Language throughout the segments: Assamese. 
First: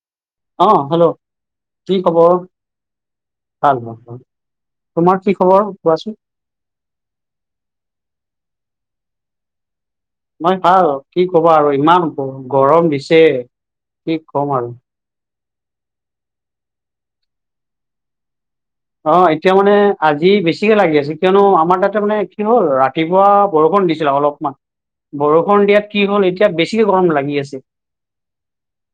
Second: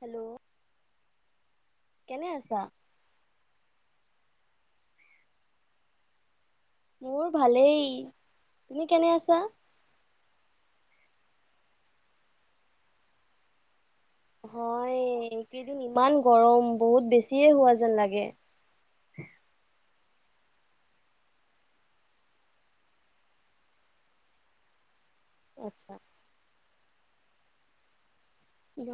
হেল্ল' অ', হেল্ল' কি কেনে খবৰ? আছা? ভাল ভাল ভাল তোমাৰ কি খবৰ কোৱাচোন। মোৰ ভালেই, তুমি কেনে আছা? মই ভাল, কি কবা আৰু ইমান গ-গৰম দিছে। কি ক'ম আৰু হয় এইকেইদিন ইমান গৰম, বহুত বেছিয়ে হোৱা যেন লাগে। অ', এতিয়া মানে আজি বেছিকে লাগি আছে, কিয়নো আমাৰ তাতে মানে কি হ'ল ৰাত ৰাতিপুৱা বৰষুণ দিছিল অলপ মান। [unintelligible] বৰষুণ দিয়াত আচ্ছা। কি হ'ল এতিয়া বেছিকে গৰম লাগি আছে।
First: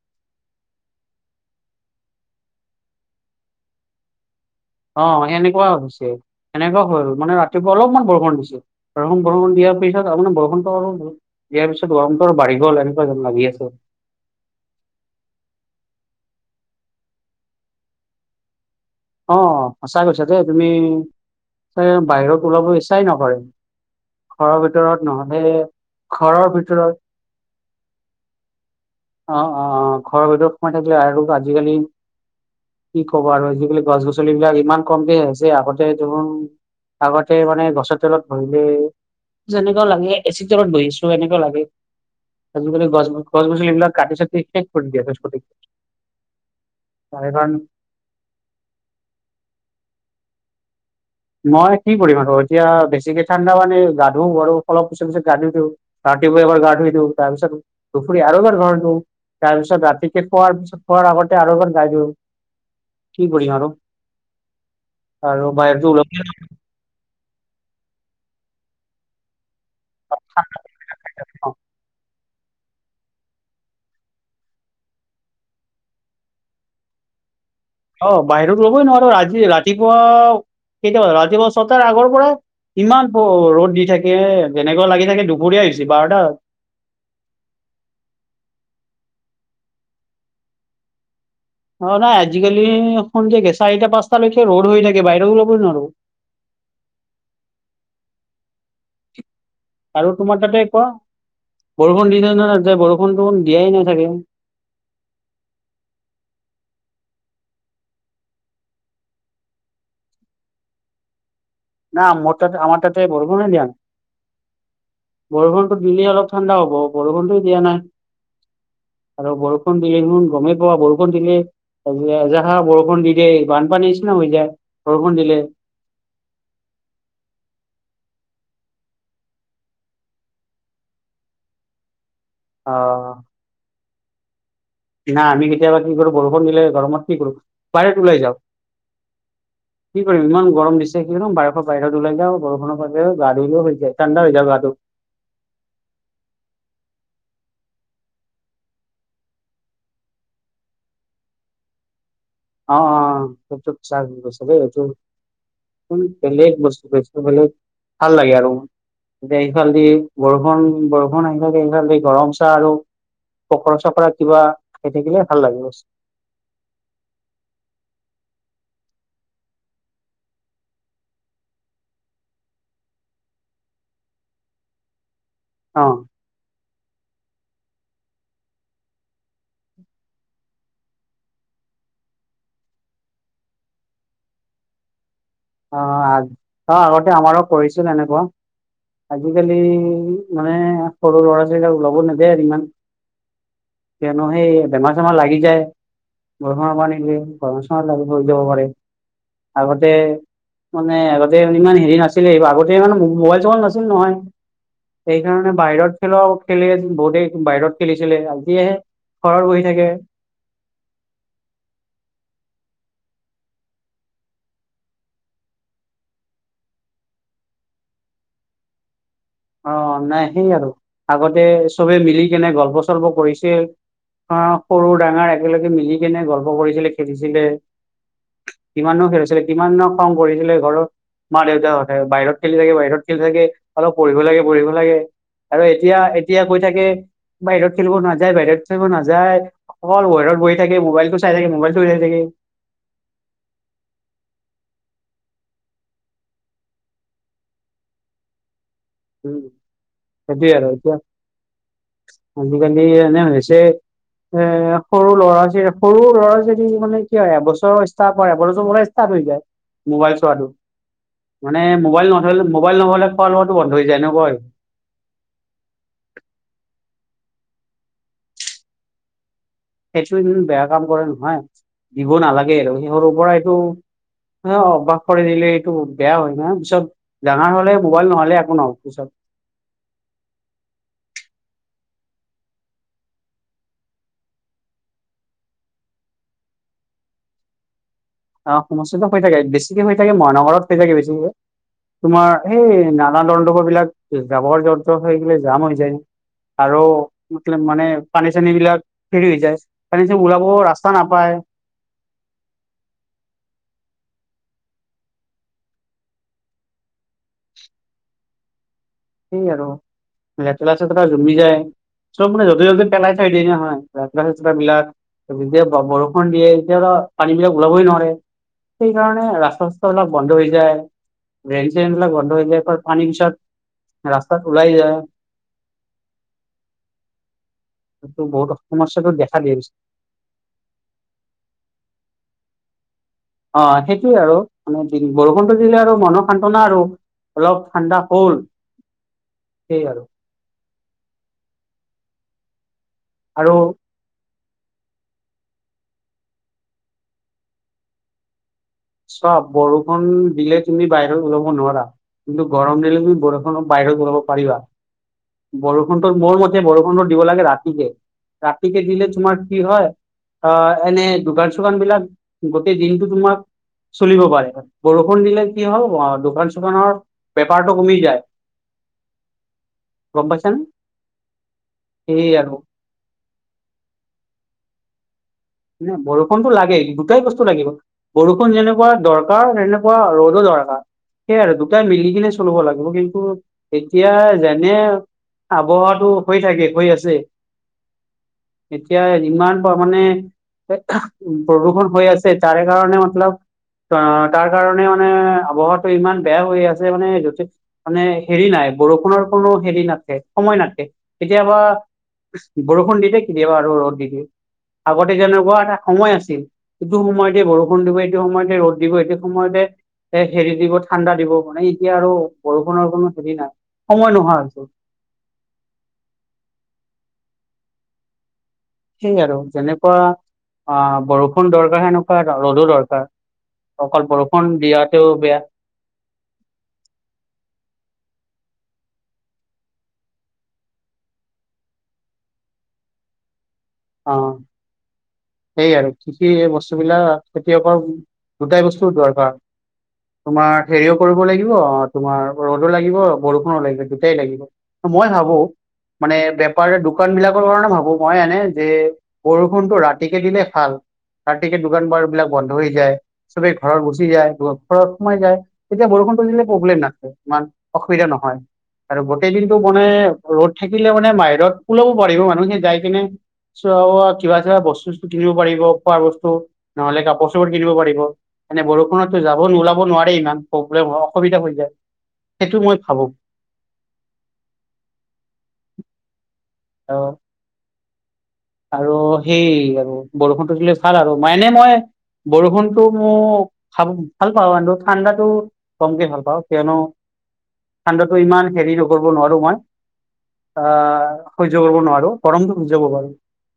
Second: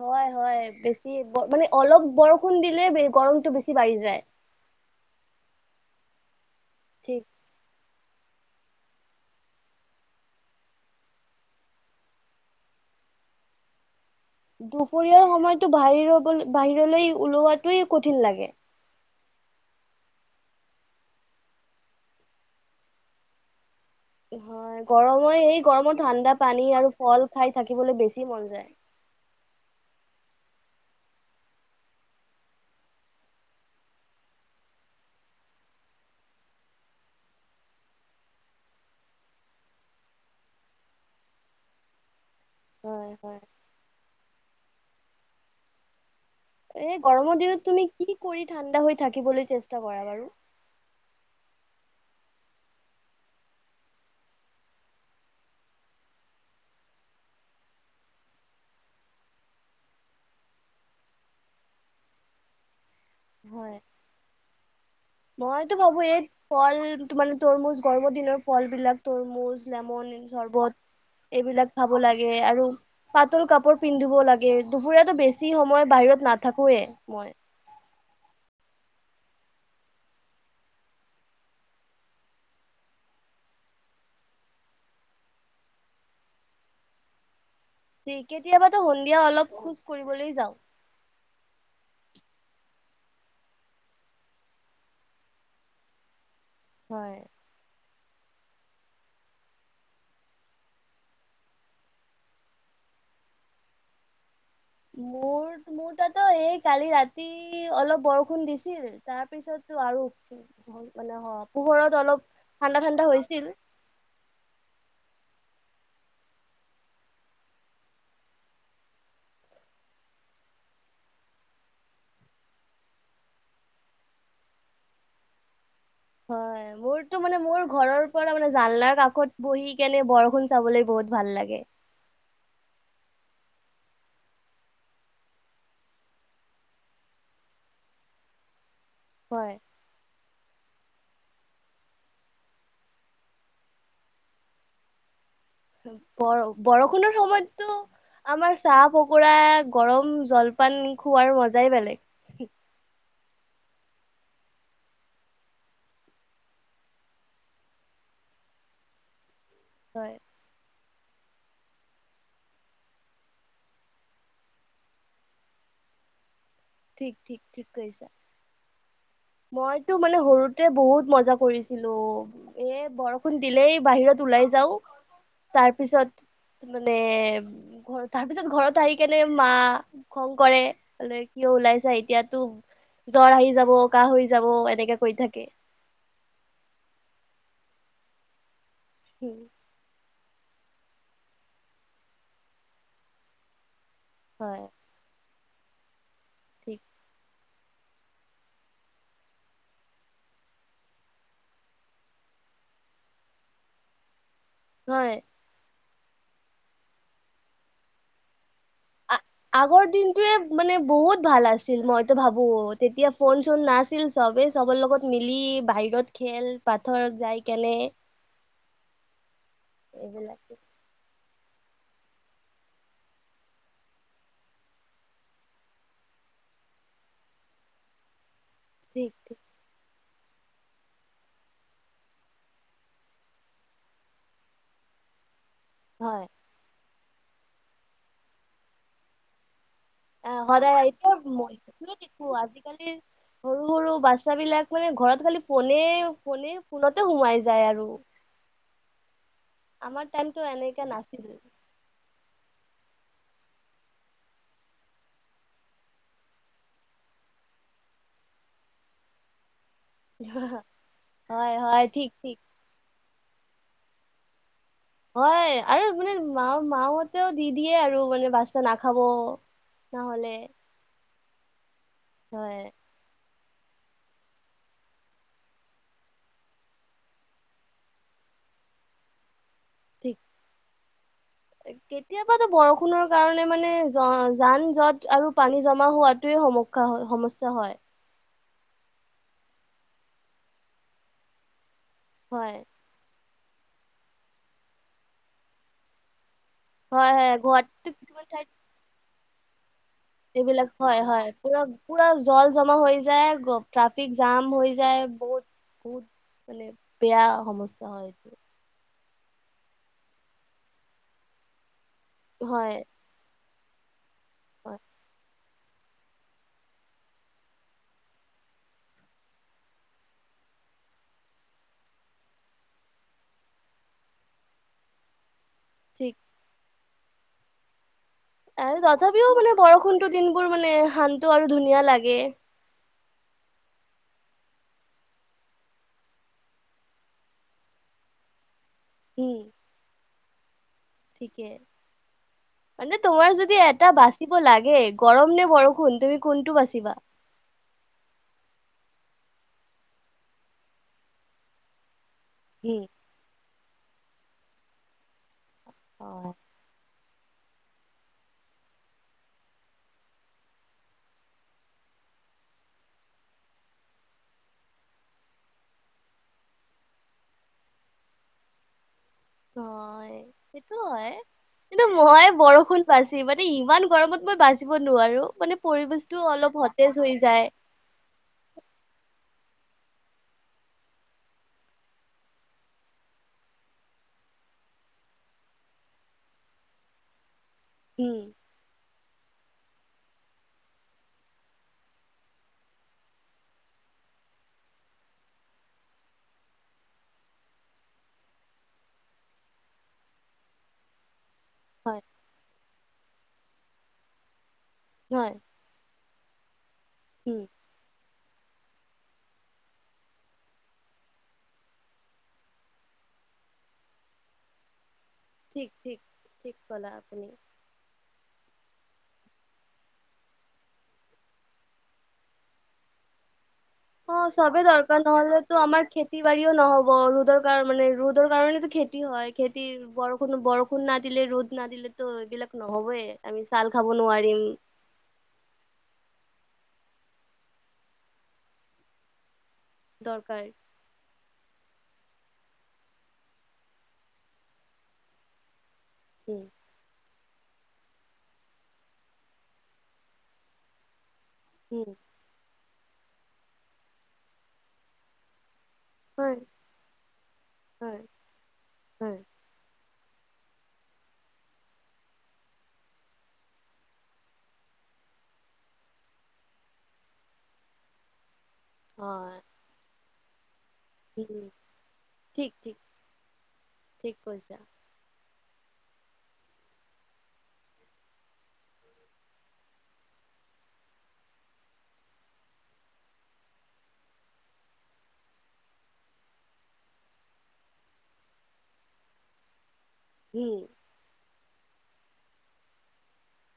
হয় হয় বেছি ব, মানে অলপ বৰষুণ দিলে গৰমতটো বেছি বাঢ়ি যায়। অ', সেনেকুৱা হৈছে, এনেকুৱা হ'ল ঠিক। মানে ৰাতিপুৱা অলপমান বৰষুণ দিছে। বৰষণ বৰষুণ দিয়াৰ পিছত আপোনাৰ বৰষুণটো অলপ হয়। দিয়াৰ পিছত গৰমটো আৰু বাঢ়ি গ'ল এনেকুৱা যেন লাগি আছে। দুপৰীয়াৰ সময়তো বাহিৰলগ বাহিৰলৈ ওলোৱাটোই কঠিন লাগে। অ', সঁচা কৈছা দে তুমি এ বাহিৰত ওলাব ইচ্ছাই নকৰে। ঘৰৰ হয়, ভিতৰত গৰমে নহ'লে এই গৰমত ঠাণ্ডা ঘৰৰ পানী ভিতৰত আৰু ফল খাই থাকিবলৈ বেছি মন যায়। অ', অ', অ', ঘৰৰ ভিতৰত সোমাই থাকিলে আৰু আজিকালি কি কবা আৰু আজিকালি গছ-গছলিবলাক ইমান কমকে হৈছে, আগতে দেখোন আগতে মানে গছৰ তলত বহিলে যেনেকুৱা লাগে এচি তলত বহি আছোঁ, এনেকুৱা লাগে। আজিকালি গছ হয় হয়। গছনিবিলাক কাটি চাটি শেষ কৰি দিয়ে। [unintelligible] এই তাৰে গৰমৰ কাৰণ দিনত তুমি কি কৰি ঠাণ্ডা হৈ থাকিবলৈ চেষ্টা কৰা বাৰু? মই কি কৰিম আৰু এতিয়া বেছিকে ঠাণ্ডা পানী গা ধু আৰু অলপ পিছত পিত গা ধুই দিওঁ। ৰাতিপুৱা এবাৰ গা ধুই দিওঁ, তাৰ পিছত দুপৰীয়া আৰু এবাৰ ঘৰত ধুম। তাৰ পিছত ৰাতিকে খোৱাৰ পিছত খোৱাৰ আগতে আৰু এবাৰ গা ধুউ। কি কৰিম আৰু হয়, আৰু মইতো বাহিৰতো ভাবো ওলা এই ফল তোমাৰ মানে তৰমুজ গৰমৰ দিনৰ ফল বিলাক তৰমুজ লেমন চৰ্বত নোৱাৰো এইবিলাক খাব লাগে আৰু পাতল কাপোৰ পিন্ধিব লাগে, দুপৰীয়াতো বেছি সময় বাহিৰত নাথাকোয়ে মই। অ', বাহিৰত লবই নোৱাৰো আজি ৰাতি ৰাতিপুৱা, ৰাতিপুৱা ছটাৰ আগৰ পৰা ইমান ৰ'দ দি থাকে যেনেকুৱা লাগি থাকে দুপৰীয়া হৈছি বাৰটা দি কেতিয়াবাতো সন্ধিয়া অলপ খোজ কৰিবলৈ যাওঁ অ', নাই আজিকালি সন্ধিয়া কি চাৰিটা পাঁচটালৈকে ৰ'দ হৈ থাকে, বাহিৰ ওলাবই ল'বই নোৱাৰো হয়। আৰু তোমাৰ তাতে কোৱা বৰষুণ দিছে নে, নাই তাতে বৰষুণ টওদিয়াই নাই চাগে মোৰ মোৰ তাতো এই কালি ৰাতি অলপ বৰষুণ দিছিল, তাৰপিছততো আৰু। মোৰ ফালে হ। না পোহৰত অলপ মোৰ তাতে আমাৰ ঠাণ্ডা তাতে ঠাণ্ডা বৰষুণে হৈছিল। দিয়া নাই বৰষুণতো দিলে অলপ ঠাণ্ডা হ'ব, বৰষুণটো দিয়া নাই। আৰু বৰষুণ দিলে দেখোন গমেই পোৱা, বৰষুণ দিলে তাৰপিছে এজাহাৰ বৰষুণ দি দিয়ে, বানপানী নিছিনা হৈ যায়। বৰষুণ দিলে। হয়। মোৰতো মানে মোৰ ঘৰৰ পৰা মানে জালনাৰ কাষত বহি কেনে বৰষুণ চাবলৈ বহুত ভাল লাগে। অ'। না আমি কেতিয়াবা কি কৰো বৰষুণ দিলে গৰমত কি কৰো, বাহিৰত ওলাই যাওঁ। হয়। কি কৰিম ইমান গৰম দিছে, [unintelligible] বাহিৰত ওলাই যাওঁ বৰষুৰ বাবে গা ধুই লৈ হৈ যায়। ঠাণ্ডা হৈ যায় গাটো। বৰ বৰষুণৰ সময়ত তো আমাৰ চাহ-পকৰা, গৰম জলপান খোৱাৰ মজাই বেলেগ। অ', অ', এইটোক চাচ বুলি কৈছে দেই, এইটো ও, পেহীয়েক বস্তু, বস্তু বেলেগ, ভাল লাগে আৰু। এতিয়া এইফালেদি হয়, বৰষুণ বৰষুণ আহি থাকে এইফালেদি গৰম চাহ আৰু পকৰা, চকৰা কিবা খাই থাকিলে ভাল লাগে, বচ। ঠিক, ঠিক, ঠিক কৈছা। মইতো মানে সৰুতে বহুত মজা কৰিছিলো। এ, বৰষুণ দিলেই বাহিৰত ওলাই যাওঁ। অ তাৰপিছত মানে, ঘৰ তাৰপিছত ঘৰত আহি কেনে মা খং কৰে। বোলে কিয় ওলাইছা, এতিয়াতো জ্বৰ আহি যাব। কাঁহ হৈ যাব এনেকে কৈ থাকে। অ', আগ অ', আগতে আমাৰো কৰিছিল এনেকুৱা। আজিকালি মানে, সৰু ল'ৰা-ছোৱালীগাল ওলাব নিদিয়ে আৰু ইমান। কিয়নো সেই হয়, বেমাৰ চেমাৰ লাগি যায়, বৰষুণৰ ঠিক পানী দি। বেমাৰ চেমাৰ লাগি পৰি যাব পাৰে। আগতে মানে, আগতে ইমান হেৰি নাছিলে, এই আগতে মানে মোবাইল চোবাইল নাছিল নহয়। হয়। সেই কাৰণে বাহিৰত খেলাও খেলে, বহুতে বাহিৰত খেলিছিলে, এতিয়াহে আগৰ দিন টোৱে মানে বহুত ভাল আছিল, মইতো ভাবো তেতিয়া ফোন চোন নাছিল চবে চবৰ লগত মিলি, বাহিৰত খেল, পাথৰত যাই কেনে অ', নাই এইবিলাক সেই আৰু, আগতে চবে মিলি কেনে গল্প চল্প কৰিছিল। অ', সৰু ডাঙৰ একেলগে মিলি কেনে গল্প কৰিছিলে, খেলিছিলে। কিমান নো ঠিক ঠিক খেলিছিলিক কিমাননো খং কৰিছিলে ঘৰত, মা-দেউতাহঁতে বাহিৰত খেলি থাকে বাহিৰত খেলি থাকে অলপ পঢ়িব লাগে, পঢ়িব লাগে, আৰু এতিয়া হয় এতিয়া কৈ থাকে বাহিৰত খেলিব নাযায়, বাহিৰত খেলিব নাযায়। অকল ঘৰত অ', বহি থাকে সদায় মোবাইলটো চাই থাকে [unintelligible] তুমি মোবাইলটো চাই কি থাকে কোৱা, আজিকালিৰ সৰু সৰু বাচ্ছা বিলাক মানে ঘৰত খালি ফোনে, ফোনে, ফোনতে সোমাই যায় আৰু উ। আমাৰ টাইমটো এনেকা নাছিল। আজিকালি এনে হৈছে। এ, সৰু ল'ৰা কি সৰু ল'ৰা যদি মানে কি হয় এবছৰৰ ষ্টাৰ্ট কৰে এবছৰৰ পৰাই ষ্টাৰ্ট হৈ যায়। মোবাইল চোৱাটো, হয় মানে হয় ঠিক মোবাইল ঠিক নধ মোবাইল নহ'লে খোৱা লোৱাতো বন্ধ হৈ যায় এনেকুৱা হৈছে। হয় আৰু এইপিনে মা-মাহতেও দি দিয়ে আৰু মানে বাত্চা নাখাব। সেইটো নহ'লে ইমান বেয়া কাম কৰে নহয়, দিব হয় নালাগে আৰু সি সৰুৰ পৰাইটো অ', অভ্যাস কৰি দিলে, এইটো বেয়া হয় ন, পিছত ডাঙৰ হ'লে মোবাইল নহ'লে একো নহ'ব পিছত। ঠিক কেতিয়াবাতো বৰষুণৰ কাৰণে মানে য-যান-জট আৰু পানী জমা হোৱাতোৱে সম [unintelligible] সমস্যা হয়। অ', সমস্যাটো হৈ থাকে, বেছিকে হৈ থাকে মহানগৰত হৈ থাকে বেছিকে, তোমাৰ সেই না নলা- নৰ্দমাবিলাক, জাৱৰ- জোথৰ হৈ কিনে জাম হৈ যায়। আৰু হয় হয় হয় [unintelligible] মানে গুৱাহাটীতো কিছুমান ঠাইত পানী-চানী বিলাক হেৰি হৈ যায়, পানী-চানী ওলাব এইবিলাক ৰাস্তা হয় হয় নাপায়। পুৰা পুৰা জল জমা হৈ যায়, গ-ট্ৰাফিক জাম হৈ যায়, বহুত-বহুত মানে বেয়া সমস্যা হয়। সেই আৰু লেতেৰা-চেতেৰা জমি যায়, চব মানে হয় য'তে-ত'তে পেলাই থৈ দিয়ে নহয়। ৰাষ্টা-চাষ্টা হয় বিলাক, যেতিয়া ব-বৰষুণ দিয়ে, তেতিয়াতো পানী বিলাক ওলাবই নোৱাৰে। সেইকাৰণে ৰাস্তা-চাস্তা বিলাক বন্ধ হৈ যায়, ড্ৰেন-শ্ৰেন বিলাক বন্ধ হৈ যায়, পানীৰ পিছত ৰাস্তাত ওলাই যায়। ঠিক সেইটো বহুত সমস্যাটো দেখা দিয়া হৈছে। টো দিনবোৰ মানে শান্ত আৰু ধুনীয়া লাগে। অ', সেইটোয়ে আৰু মানে বৰষুণটো দিলে আৰু মনৰ সান্তনা আৰু অলপ ঠাণ্ডা হ'ল। উম। সেই আৰু। ঠিকে। মানে তোমাৰ আৰু যদি এটা বাচ বাচিব লাগে, গৰম নে বৰষুণ তুমি কোনটো বাচিবা? চোৱা, বৰষুণ দিলে তুমি বাহিৰত ওলাব নোৱাৰা, কিন্তু উম গৰম দিলে তুমি বৰ [unintelligible] বাহিৰত ওলাব পাৰিবা। বৰষুণটো হয় মোৰ মতে বৰষুণটো দিব লাগে ৰাতিকে। ৰাতিকে দিলে তোমাৰ কি হয় অ', এনে দোকান-চোকান বিলাক গোটেই দিনটো তোমাক চলিব পাৰে, বৰষুণ দিলে কি হ'ল দোকান-চোকানৰ বেপাৰটো কমি যায়। হয়, গম পাইছা নে সেইটোও হয়, কিন্তু মই সেয়ে আৰু বৰষুণ বাচি মানে ইমান গৰমত মই বাচিব নোৱাৰো, মানে পৰিবেশতো বৰষুণটো অলপ লাগে সতেজ হৈ দুটাই বস্তু যায়। লাগিব বৰষুণ যেনেকুৱা দৰকাৰ, তেনেকুৱা ৰ'দো দৰকাৰ। সেইয়া আৰু দুটাই মিলি কিনে চলিব লাগিব, কিন্তু এতিয়া যেনে [unintelligible] হৈ থাকে, হৈ আছে হম। এতিয়া ইমান তাৰমানে বৰষূণ হৈ আছে, তাৰে কাৰণে মতলব অ', তাৰ কাৰণে মানে আৱহাটো ইমান বেয়া হৈ আছে মানে যতে মানে হেৰি নাই, বৰষুণৰ কোনো হেৰি নাথকে, সময় নাথকে। কেতিয়াবা হয় বৰষুণ দি দিয়ে, কেতিয়াবা আৰু ৰ'দ দি দিয়ে। হয় তেনেকুৱা এটা সময় আছিল, সেইটো সময়তে উম বৰষুণ দিব, এইটো সময়তে ৰ'দ দিব, এইটো সময়তে এ, হেৰি দিব, ঠাণ্ডা দিব, মানে এতিয়া আৰু বৰষুণৰ কোনো হেৰি নাই, সময় নোহোৱা হৈছে। ঠিক ঠিক, ঠিক কলা আপুনি। সেই আৰু যেনেকুৱা অঁ, বৰষুণ দৰকাৰ সেনেকুৱা ৰ'দো দৰকাৰ। অকল অঁ, বৰষুণ চবেই দৰকাৰ দিয়াতেও বেয়া নহ'লেতো আমাৰ খেত খেতি বাৰীও নহ'ব ৰ'দৰ কাৰ মানে ৰ'দৰ কাৰণেতো খেতি হয়, খেতিৰ বৰষুণ-বৰষুণ না দিলে ৰ'দ না দিলেতো এইবিলাক নহবয়ে আমি চাওঁল খাব অ নোৱাৰিম। সেই আৰু কৃষি এই বস্তুবিলাক খেতিয়কৰ দুটাই বস্তু দৰকাৰ। দৰকাৰ তোমাৰ হেৰিয় কৰিব লাগিব, অঁ তোমাৰ ৰ'দো লাগিব বৰষুণো লাগিব দুটাই লাগিব। মই ভাবো মানে উম বেপাৰ দোকান বিলাকৰ কাৰণে ভাবো মই, এনে যে বৰষুণতটো ৰাতিকে দিলে ভাল, ৰাতিকে দোকান উম পোহাৰ বিলাক বন্ধ হৈ যায়। চবেই ঘৰৰ গুচি যায়, ঘৰাৰ সোমায় যায়। তেতিয়া বৰষুণটো হয় দিলে প্ৰব্লেম নাথাকে, ইমান হয় অসুবিধা নহয় আৰু হয় গোটেই দিন টো মানে ৰ'দ থাকিলে মানে বাহিৰত ওলাব পাৰিব মানুহে যাই কিনে। চৱা কিবা কিবা বস্তু চস্তু কিনিব পাৰিব খোৱাৰ, বস্তু নহ'লে কাপোৰ চাপোৰ কিনিব পাৰিব। মানে বৰষুণতো হয় যাব ওলাব নোৱাৰাৰে ইমান প্ৰব্লেম অসুবিধা উম হৈ যায়। ঠিক সেইটো ঠিক মই ভাবো। ঠিক কৈছা। অঁ। আৰু সেই আৰু বৰষুণটো দিলে ভাল আৰু। মনে মই বৰষুণতটো মো, খাব, ভাল পাওঁ আৰু ঠাণ্ডাতো কমকে ভাল পাওঁ, কিয়নো ঠাণ্ডাটো ইমান হেৰি নকৰিব নোৱাৰো মই। উম আহ সহ্য কৰিব নোৱাৰো, গৰমটো সহ্য কৰিব পাৰো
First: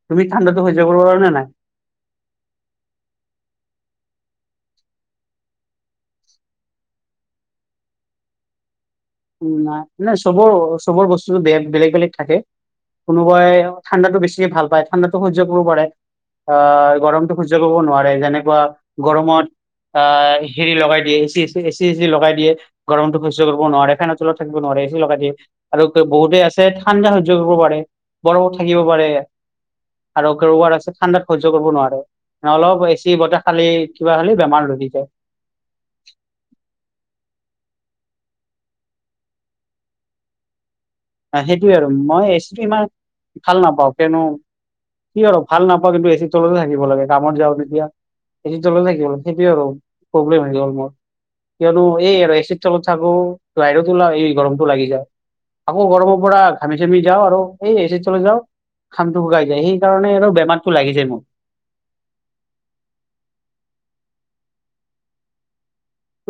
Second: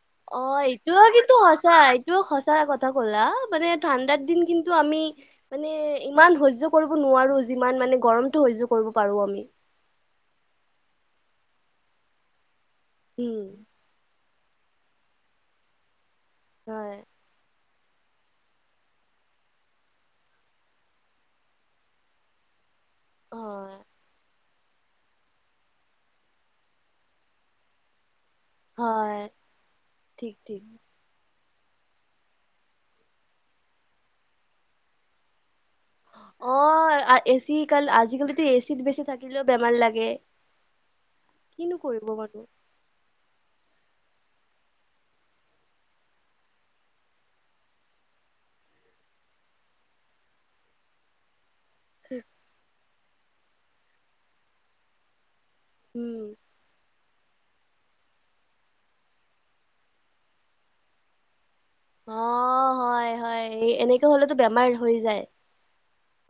তুমি অ', ঠাণ্ডাটো সহ্য কৰিব এইটোয়ে পাৰা নে কিন্তু নাই সচ চা এইটোও সচা কথা ক'লা, মানে ঠাণ্ডাৰ দিন কিন্তু আমি মানে ইমান সহ্য কৰিব নোৱাৰো, যিমান মানে গৰমটো সহ্য কৰিব পাৰো আম উম, নাই, নাই চবৰ-চবৰ বস্তুটো বে-বেলেগ-বেলেগ থাকে, উম কোনোবাই- ঠাণ্ডাতটো বেছিকে ভাল পায়, ঠাণ্ডাতো সহ্য কৰিব পাৰে, আহ হয় গৰমটো সহ্য কৰিব নোৱাৰে, যেনেকুৱা গৰমত আহ হেৰি লগাই দিয়ে, এচি এচি এচি লগাই দিয়ে গৰমতটো সহ্য কৰিব হয় নোৱাৰে। ফেনৰ তলত থাকিব নোৱাৰে। এচি লগাই দিয়ে আৰু বহুতে আছে ঠাণ্ডা সহ্য কৰিব পাৰে। বৰফত থাকিব পাৰে হয় আৰু ঠিক ঠিক গৰুৱাৰ আছে। ঠাণ্ডাত সহ্য কৰিব নোৱাৰে অলপ এচি বতাহ খালেই কিবা খালেই বেমাৰ ধৰি যায়। অঁ আ এচি কাল আজিকালিতো এচিত বেছি থাকিলো বেমাৰ লাগে। [inaudible] সেই সেইটোয়ে আৰু কৰিব মই মানুহ এচিটো ইমান ভাল নাপাওঁ কয়নো কি আৰু ভাল নাপাওঁ কিন্তু এ চিৰ তলতে থাকিব লাগে কামত যাওঁ যেতিয়া এচিৰ তলতে থাকিব লাগে সেইটোৱে আৰু প্ৰব্লেম হৈ গল মোৰ। কিয়নো এই আৰু এচিৰ তলত থাকো বাহিৰত ওলাও এই গৰমতটো লাগি যায়। আকৌ গৰমৰ উম পৰা ঘামি চামি যাওঁ আৰু এই এচিৰ তললে যাওঁ ঘামটো শুকাই যায় সেইকাৰণে আৰু বেমাৰতটো লাগি যায় মোৰ। অঁ হয় হয়, এই এনেকে হ'লেতো বেমাৰ হৈ যায়।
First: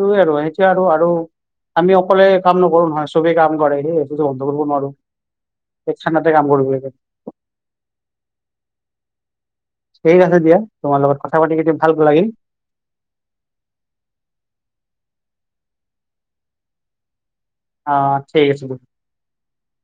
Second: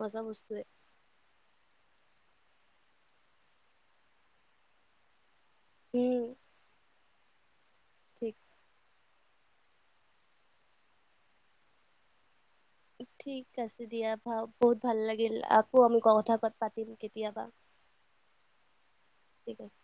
সঁচা আৰু বস্তুৱে সেইটোৱে আৰু আৰু আমি অকলে কাম নকৰো নহয়, চবেই কাম কৰে সেই বন্ধ কৰিব নোৱাৰো। এক উম চানাতে কাম কৰিব লাগে। ঠিক। ঠিক আছে দিয়া, তোমাৰ লগত কথা পাতি কিন্তু ভাল লাগিল। ঠিক আছে দিয়া। ভাও বহুত ভাল লাগিল, আকৌ আমি কথা কত পাতিম কেতিয়াবা। অ' ঠিক আছে দি। ঠিক আছে।